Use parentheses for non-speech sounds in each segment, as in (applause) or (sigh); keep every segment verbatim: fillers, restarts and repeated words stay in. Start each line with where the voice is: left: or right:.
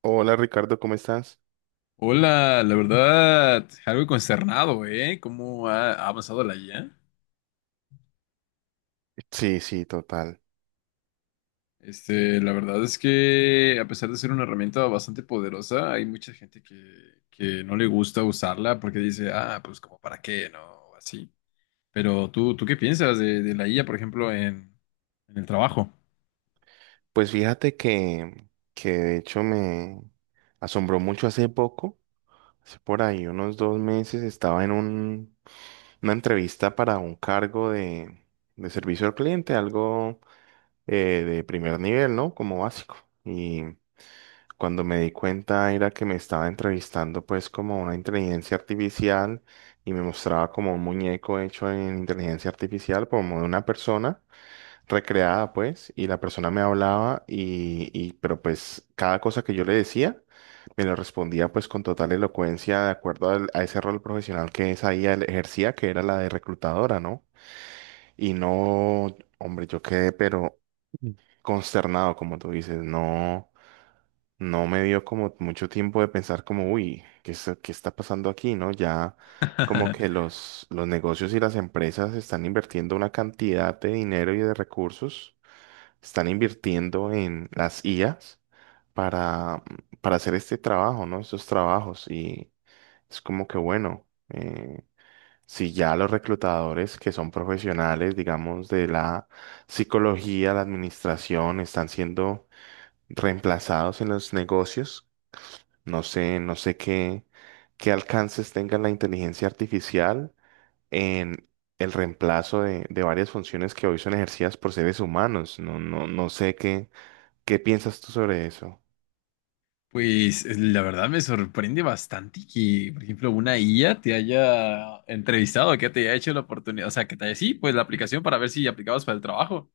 right: Hola Ricardo, ¿cómo estás?
left: Hola, la verdad, algo consternado, ¿eh? ¿Cómo ha ha avanzado la I A?
right: Sí, sí, total.
left: Este, la verdad es que a pesar de ser una herramienta bastante poderosa, hay mucha gente que, que no le gusta usarla porque dice, ah, pues como para qué, ¿no? O así. Pero tú, ¿tú qué piensas de, de la I A, por ejemplo, en, en el trabajo?
right: Pues fíjate que, que de hecho me asombró mucho hace poco, hace por ahí unos dos meses, estaba en un- una entrevista para un cargo de, de servicio al cliente, algo eh, de primer nivel, ¿no? Como básico. Y cuando me di cuenta era que me estaba entrevistando pues como una inteligencia artificial y me mostraba como un muñeco hecho en inteligencia artificial, como de una persona recreada, pues, y la persona me hablaba y, y- pero pues cada cosa que yo le decía, me lo respondía pues con total elocuencia de acuerdo al- a ese rol profesional que esa I A le ejercía, que era la de reclutadora, ¿no? Y no, hombre, yo quedé pero consternado, como tú dices, no, no me dio como mucho tiempo de pensar como, uy, ¿qué, es- qué está pasando aquí, ¿no? Ya como que
left: (laughs)
right: los, los negocios y las empresas están invirtiendo una cantidad de dinero y de recursos están invirtiendo en las I As para, para hacer este trabajo, ¿no? Estos trabajos. Y es como que, bueno, eh, si ya los reclutadores que son profesionales, digamos, de la psicología, la administración, están siendo reemplazados en los negocios, no sé, no sé qué, qué alcances tenga la inteligencia artificial en el reemplazo de, de varias funciones que hoy son ejercidas por seres humanos. No, no, no sé qué, ¿Qué piensas tú sobre eso?
left: Pues eh, la verdad me sorprende bastante que, por ejemplo, una I A te haya entrevistado, que te haya hecho la oportunidad, o sea, que te haya, sí, pues la aplicación para ver si aplicabas para el trabajo.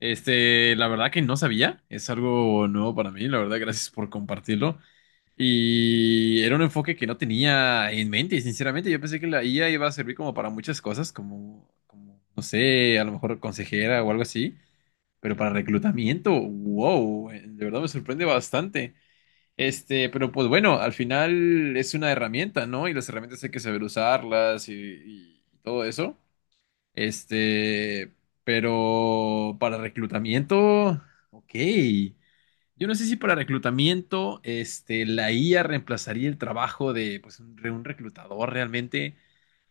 left: Este, la verdad que no sabía, es algo nuevo para mí, la verdad, gracias por compartirlo. Y era un enfoque que no tenía en mente, sinceramente, yo pensé que la I A iba a servir como para muchas cosas, como, como, no sé, a lo mejor consejera o algo así, pero para reclutamiento, wow, eh, de verdad me sorprende bastante. Este, pero pues bueno, al final es una herramienta, ¿no? Y las herramientas hay que saber usarlas y, y todo eso. Este, pero para reclutamiento, ok. Yo no sé si para reclutamiento, este, la I A reemplazaría el trabajo de, pues, un, de un reclutador realmente,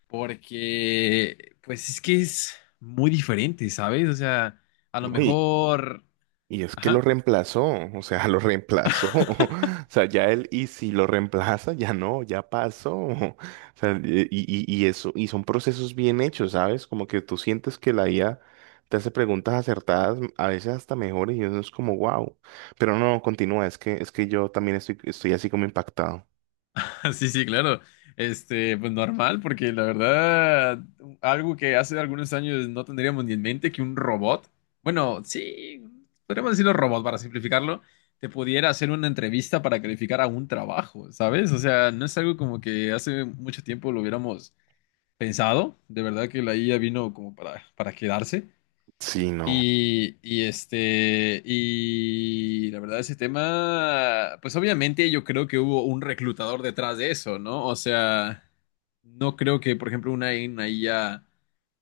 left: porque, pues, es que es muy diferente, ¿sabes? O sea, a lo
right: Uy,
left: mejor,
right: y es que lo
left: ajá.
right: reemplazó, o sea, lo reemplazó. (laughs) O sea, ya él, y si lo reemplaza, ya no, ya pasó. O sea, y, y, y eso, y son procesos bien hechos, ¿sabes? Como que tú sientes que la I A te hace preguntas acertadas, a veces hasta mejores, y uno es como, wow. Pero no, continúa, es que, es que yo también estoy, estoy así como impactado.
left: (laughs) Sí, sí, claro. Este, pues normal, porque la verdad, algo que hace algunos años no tendríamos ni en mente que un robot, bueno, sí, podríamos decirlo robot para simplificarlo, te pudiera hacer una entrevista para calificar a un trabajo, ¿sabes? O sea, no es algo como que hace mucho tiempo lo hubiéramos pensado. De verdad que la I A vino como para, para quedarse.
right: Sí, no.
left: Y, y este, y la verdad, ese tema, pues obviamente yo creo que hubo un reclutador detrás de eso, ¿no? O sea, no creo que, por ejemplo, una una I A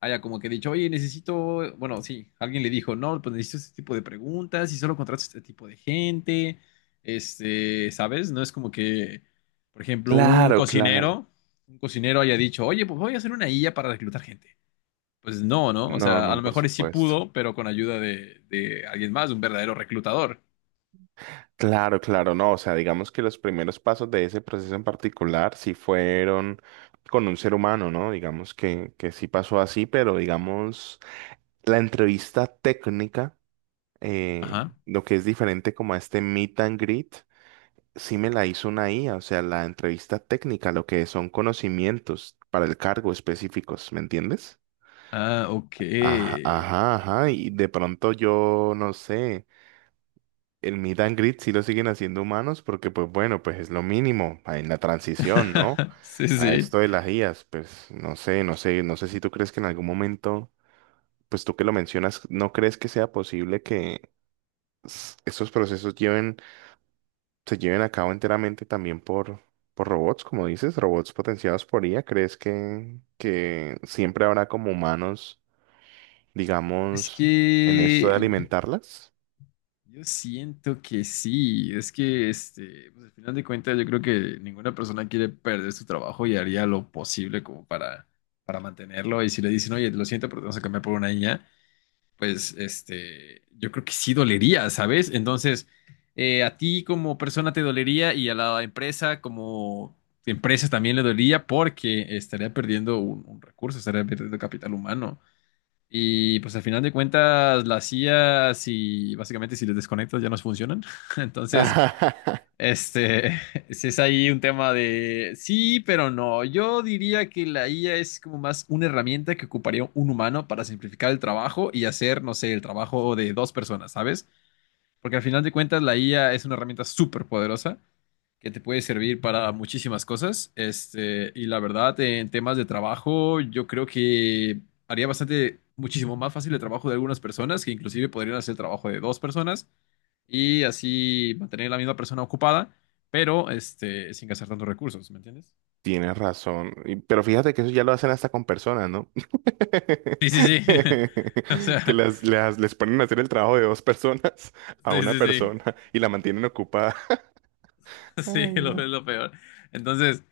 left: haya como que dicho, oye, necesito, bueno, sí, alguien le dijo, no, pues necesito este tipo de preguntas y solo contrato este tipo de gente, este, ¿sabes? No es como que, por ejemplo, un
right: Claro, claro.
left: cocinero, un cocinero haya dicho, oye, pues voy a hacer una I A para reclutar gente. Pues no, ¿no? O
right: No,
left: sea, a
right: no,
left: lo
right: por
left: mejor sí
right: supuesto.
left: pudo, pero con ayuda de, de alguien más, de un verdadero reclutador.
right: Claro, claro, no, o sea, digamos que los primeros pasos de ese proceso en particular sí fueron con un ser humano, ¿no? Digamos que, que sí pasó así, pero digamos, la entrevista técnica, eh,
left: Ajá.
right: lo que es diferente como a este meet and greet, sí me la hizo una I A, o sea, la entrevista técnica, lo que son conocimientos para el cargo específicos, ¿me entiendes?
left: Ah, ok.
right: Ajá, ajá, ajá, y de pronto yo no sé. El meet and greet sí lo siguen haciendo humanos porque, pues bueno, pues es lo mínimo en la transición, ¿no?
left: (laughs) Sí,
right: A
left: sí.
right: esto de las I As, pues no sé, no sé, no sé si tú crees que en algún momento, pues tú que lo mencionas, ¿no crees que sea posible que s- estos procesos lleven, se lleven a cabo enteramente también por, por robots, como dices, robots potenciados por I A? ¿Crees que, que siempre habrá como humanos,
left: Es
right: digamos, en esto de
left: que
right: alimentarlas?
left: yo siento que sí. Es que, este, pues al final de cuentas, yo creo que ninguna persona quiere perder su trabajo y haría lo posible como para, para mantenerlo. Y si le dicen, oye, lo siento, pero te vamos a cambiar por una niña, pues este, yo creo que sí dolería, ¿sabes? Entonces, eh, a ti como persona te dolería y a la empresa como empresa también le dolería porque estaría perdiendo un, un recurso, estaría perdiendo capital humano. Y pues al final de cuentas, las I A, si básicamente si les desconectas ya no funcionan. (laughs) Entonces,
right: (laughs)
left: este, (laughs) si es ahí un tema de sí, pero no. Yo diría que la I A es como más una herramienta que ocuparía un humano para simplificar el trabajo y hacer, no sé, el trabajo de dos personas, ¿sabes? Porque al final de cuentas la I A es una herramienta súper poderosa que te puede servir para muchísimas cosas. Este, y la verdad, en temas de trabajo, yo creo que haría bastante, muchísimo más fácil el trabajo de algunas personas que inclusive podrían hacer el trabajo de dos personas y así mantener a la misma persona ocupada, pero este, sin gastar tantos recursos, ¿me entiendes?
right: Tienes razón. Y- Pero fíjate que eso ya lo hacen hasta con personas, ¿no?
left: Sí, sí, sí. (laughs) O
right: (laughs) Que
left: sea,
right: las, las- les ponen a hacer el trabajo de dos personas (laughs) a
left: sí,
right: una
left: sí, sí.
right: persona
left: (laughs)
right: y la mantienen ocupada.
left: Sí,
right: Ay,
left: lo
right: no.
left: es lo peor. Entonces,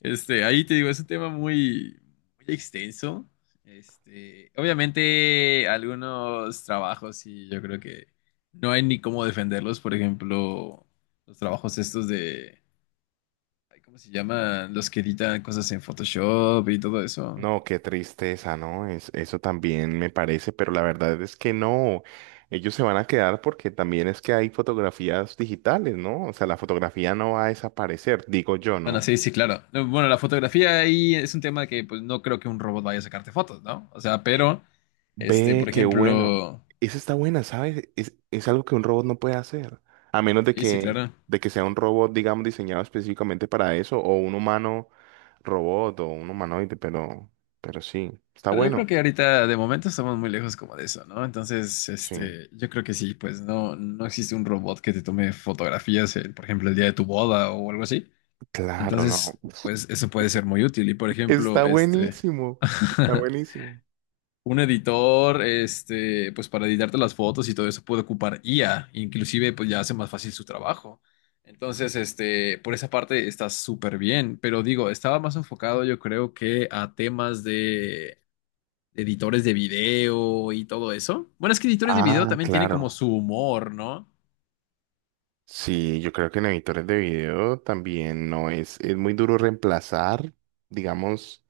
left: este, ahí te digo, es un tema muy, muy extenso. Este, obviamente, algunos trabajos sí, yo creo que no hay ni cómo defenderlos. Por ejemplo, los trabajos estos de, ay, ¿cómo se llaman? Los que editan cosas en Photoshop y todo eso.
right: No, qué tristeza, ¿no? Es- eso también me parece, pero la verdad es que no. Ellos se van a quedar porque también es que hay fotografías digitales, ¿no? O sea, la fotografía no va a desaparecer, digo yo,
left: Bueno,
right: ¿no?
left: sí, sí, claro. No, bueno, la fotografía ahí es un tema que pues no creo que un robot vaya a sacarte fotos, ¿no? O sea, pero, este,
right: Ve,
left: por
right: qué bueno.
left: ejemplo,
right: Esa está buena, ¿sabes? Es, es algo que un robot no puede hacer. A menos de
left: sí, sí,
right: que,
left: claro.
right: de que sea un robot, digamos, diseñado específicamente para eso, o un humano robot, o un humanoide, pero, pero sí, está
left: Pero yo creo
right: bueno.
left: que ahorita de momento estamos muy lejos como de eso, ¿no? Entonces,
right: Sí,
left: este, yo creo que sí, pues no, no existe un robot que te tome fotografías, eh, por ejemplo, el día de tu boda o algo así.
right: claro, no.
left: Entonces, pues eso puede ser muy útil. Y por
right: Está
left: ejemplo, este,
right: buenísimo. Está
left: (laughs)
right: buenísimo.
left: un editor, este, pues para editarte las fotos y todo eso puede ocupar I A, inclusive pues ya hace más fácil su trabajo. Entonces, este, por esa parte está súper bien, pero digo, estaba más enfocado yo creo que a temas de editores de video y todo eso. Bueno, es que editores de video
right: Ah,
left: también tienen como
right: claro.
left: su humor, ¿no?
right: Sí, yo creo que en editores de video también no es, es muy duro reemplazar, digamos.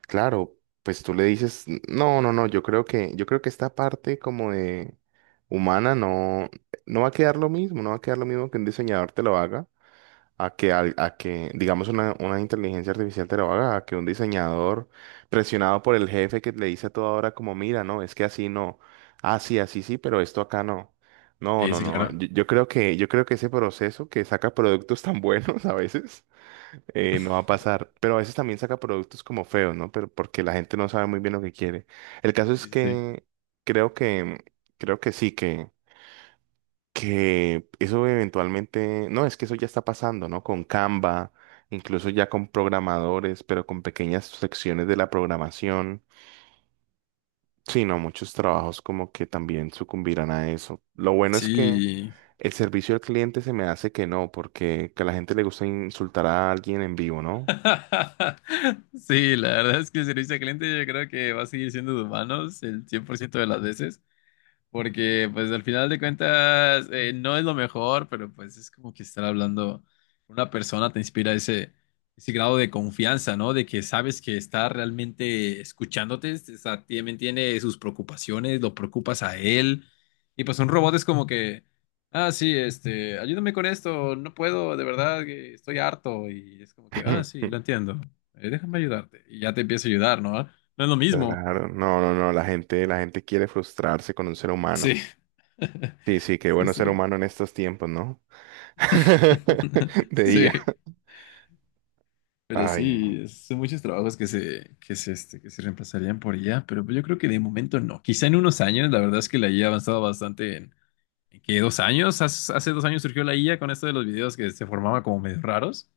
right: Claro, pues tú le dices, no, no, no, yo creo que, yo creo que esta parte como de humana no, no va a quedar lo mismo, no va a quedar lo mismo que un diseñador te lo haga, a que, al- a que digamos una, una inteligencia artificial te lo haga, a que un diseñador presionado por el jefe que le dice a toda hora como, mira, no, es que así no, así así sí, pero esto acá no. No,
left: Sí,
right: no,
left: sí,
right: no,
left: claro.
right: yo, yo creo que, yo creo que ese proceso que saca productos tan (laughs) buenos a veces eh, no va a pasar. Pero a veces también saca productos como feos, ¿no? Pero porque la gente no sabe muy bien lo que quiere. El caso
left: Sí,
right: es
left: sí, sí.
right: que creo que, creo que sí, que, que eso eventualmente, no, es que eso ya está pasando, ¿no? Con Canva, incluso ya con programadores, pero con pequeñas secciones de la programación. Sí, no, muchos trabajos como que también sucumbirán a eso. Lo bueno es que
left: Sí.
right: el servicio al cliente se me hace que no, porque que a la gente le gusta insultar a alguien en vivo, ¿no?
left: (laughs) Sí, la verdad es que el servicio al cliente yo creo que va a seguir siendo de humanos el cien por ciento de las veces. Porque, pues, al final de cuentas, eh, no es lo mejor, pero pues es como que estar hablando con una persona te inspira ese, ese grado de confianza, ¿no? De que sabes que está realmente escuchándote, o sea, también tiene sus preocupaciones, lo preocupas a él. Y pues un robot es como que, ah, sí, este, ayúdame con esto, no puedo, de verdad, que estoy harto. Y es como que, ah, sí, lo
right: (laughs)
left: entiendo, eh, déjame ayudarte. Y ya te empieza a ayudar, ¿no? No es lo mismo.
right: Claro, no, no, no, la gente, la gente quiere frustrarse con un ser humano.
left: Sí. (laughs)
right: Sí, sí, qué
left: Sí,
right: bueno ser
left: sí.
right: humano en estos tiempos, ¿no? (laughs)
left: (laughs)
right: De I A.
left: Sí, pero
right: Ay, no,
left: sí, es- son muchos trabajos que se, que se, este, que se reemplazarían por I A, pero pues yo creo que de momento no. Quizá en unos años, la verdad es que la I A ha avanzado bastante en, ¿en qué, dos años? Hace, hace dos años surgió la I A con esto de los videos que se formaba como medio raros.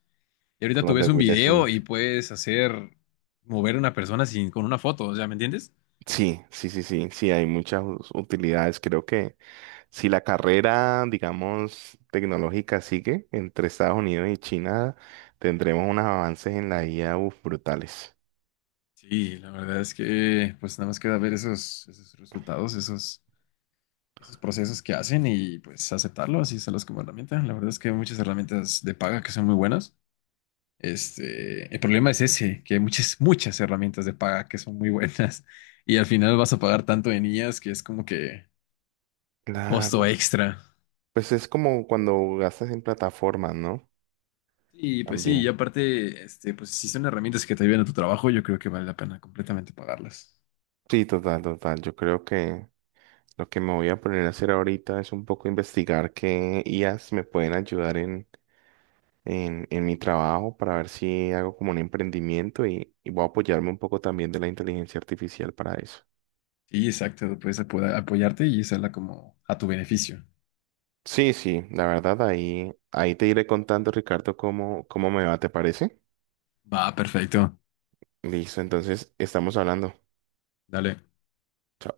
left: Y ahorita
right: con
left: tú
right: los de
left: ves un
right: Will
left: video
right: Smith.
left: y puedes hacer mover a una persona sin, con una foto, o sea, ¿me entiendes?
right: Sí, sí, sí, sí, sí, hay muchas us- utilidades. Creo que si la carrera, digamos, tecnológica sigue entre Estados Unidos y China, tendremos unos avances en la I A, uf, brutales.
left: Sí, la verdad es que pues nada más queda ver esos, esos resultados, esos. esos procesos que hacen y pues aceptarlo, así usarlos como herramienta. La verdad es que hay muchas herramientas de paga que son muy buenas. Este, el problema es ese, que hay muchas, muchas herramientas de paga que son muy buenas (laughs) y al final vas a pagar tanto en ellas que es como que un costo
right: Claro,
left: extra.
right: pues es como cuando gastas en plataformas, ¿no?
left: Y pues sí, y
right: También.
left: aparte, este, pues si son herramientas que te ayudan a tu trabajo, yo creo que vale la pena completamente pagarlas.
right: Sí, total, total. Yo creo que lo que me voy a poner a hacer ahorita es un poco investigar qué I As me pueden ayudar en, en, en mi trabajo para ver si hago como un emprendimiento y, y voy a apoyarme un poco también de la inteligencia artificial para eso.
left: Sí, exacto, puedes apo- apoyarte y usarla como a tu beneficio.
right: Sí, sí, la verdad ahí, ahí te iré contando, Ricardo, cómo, cómo me va, ¿te parece?
left: Va, perfecto.
right: Listo, entonces estamos hablando.
left: Dale.
right: Chao.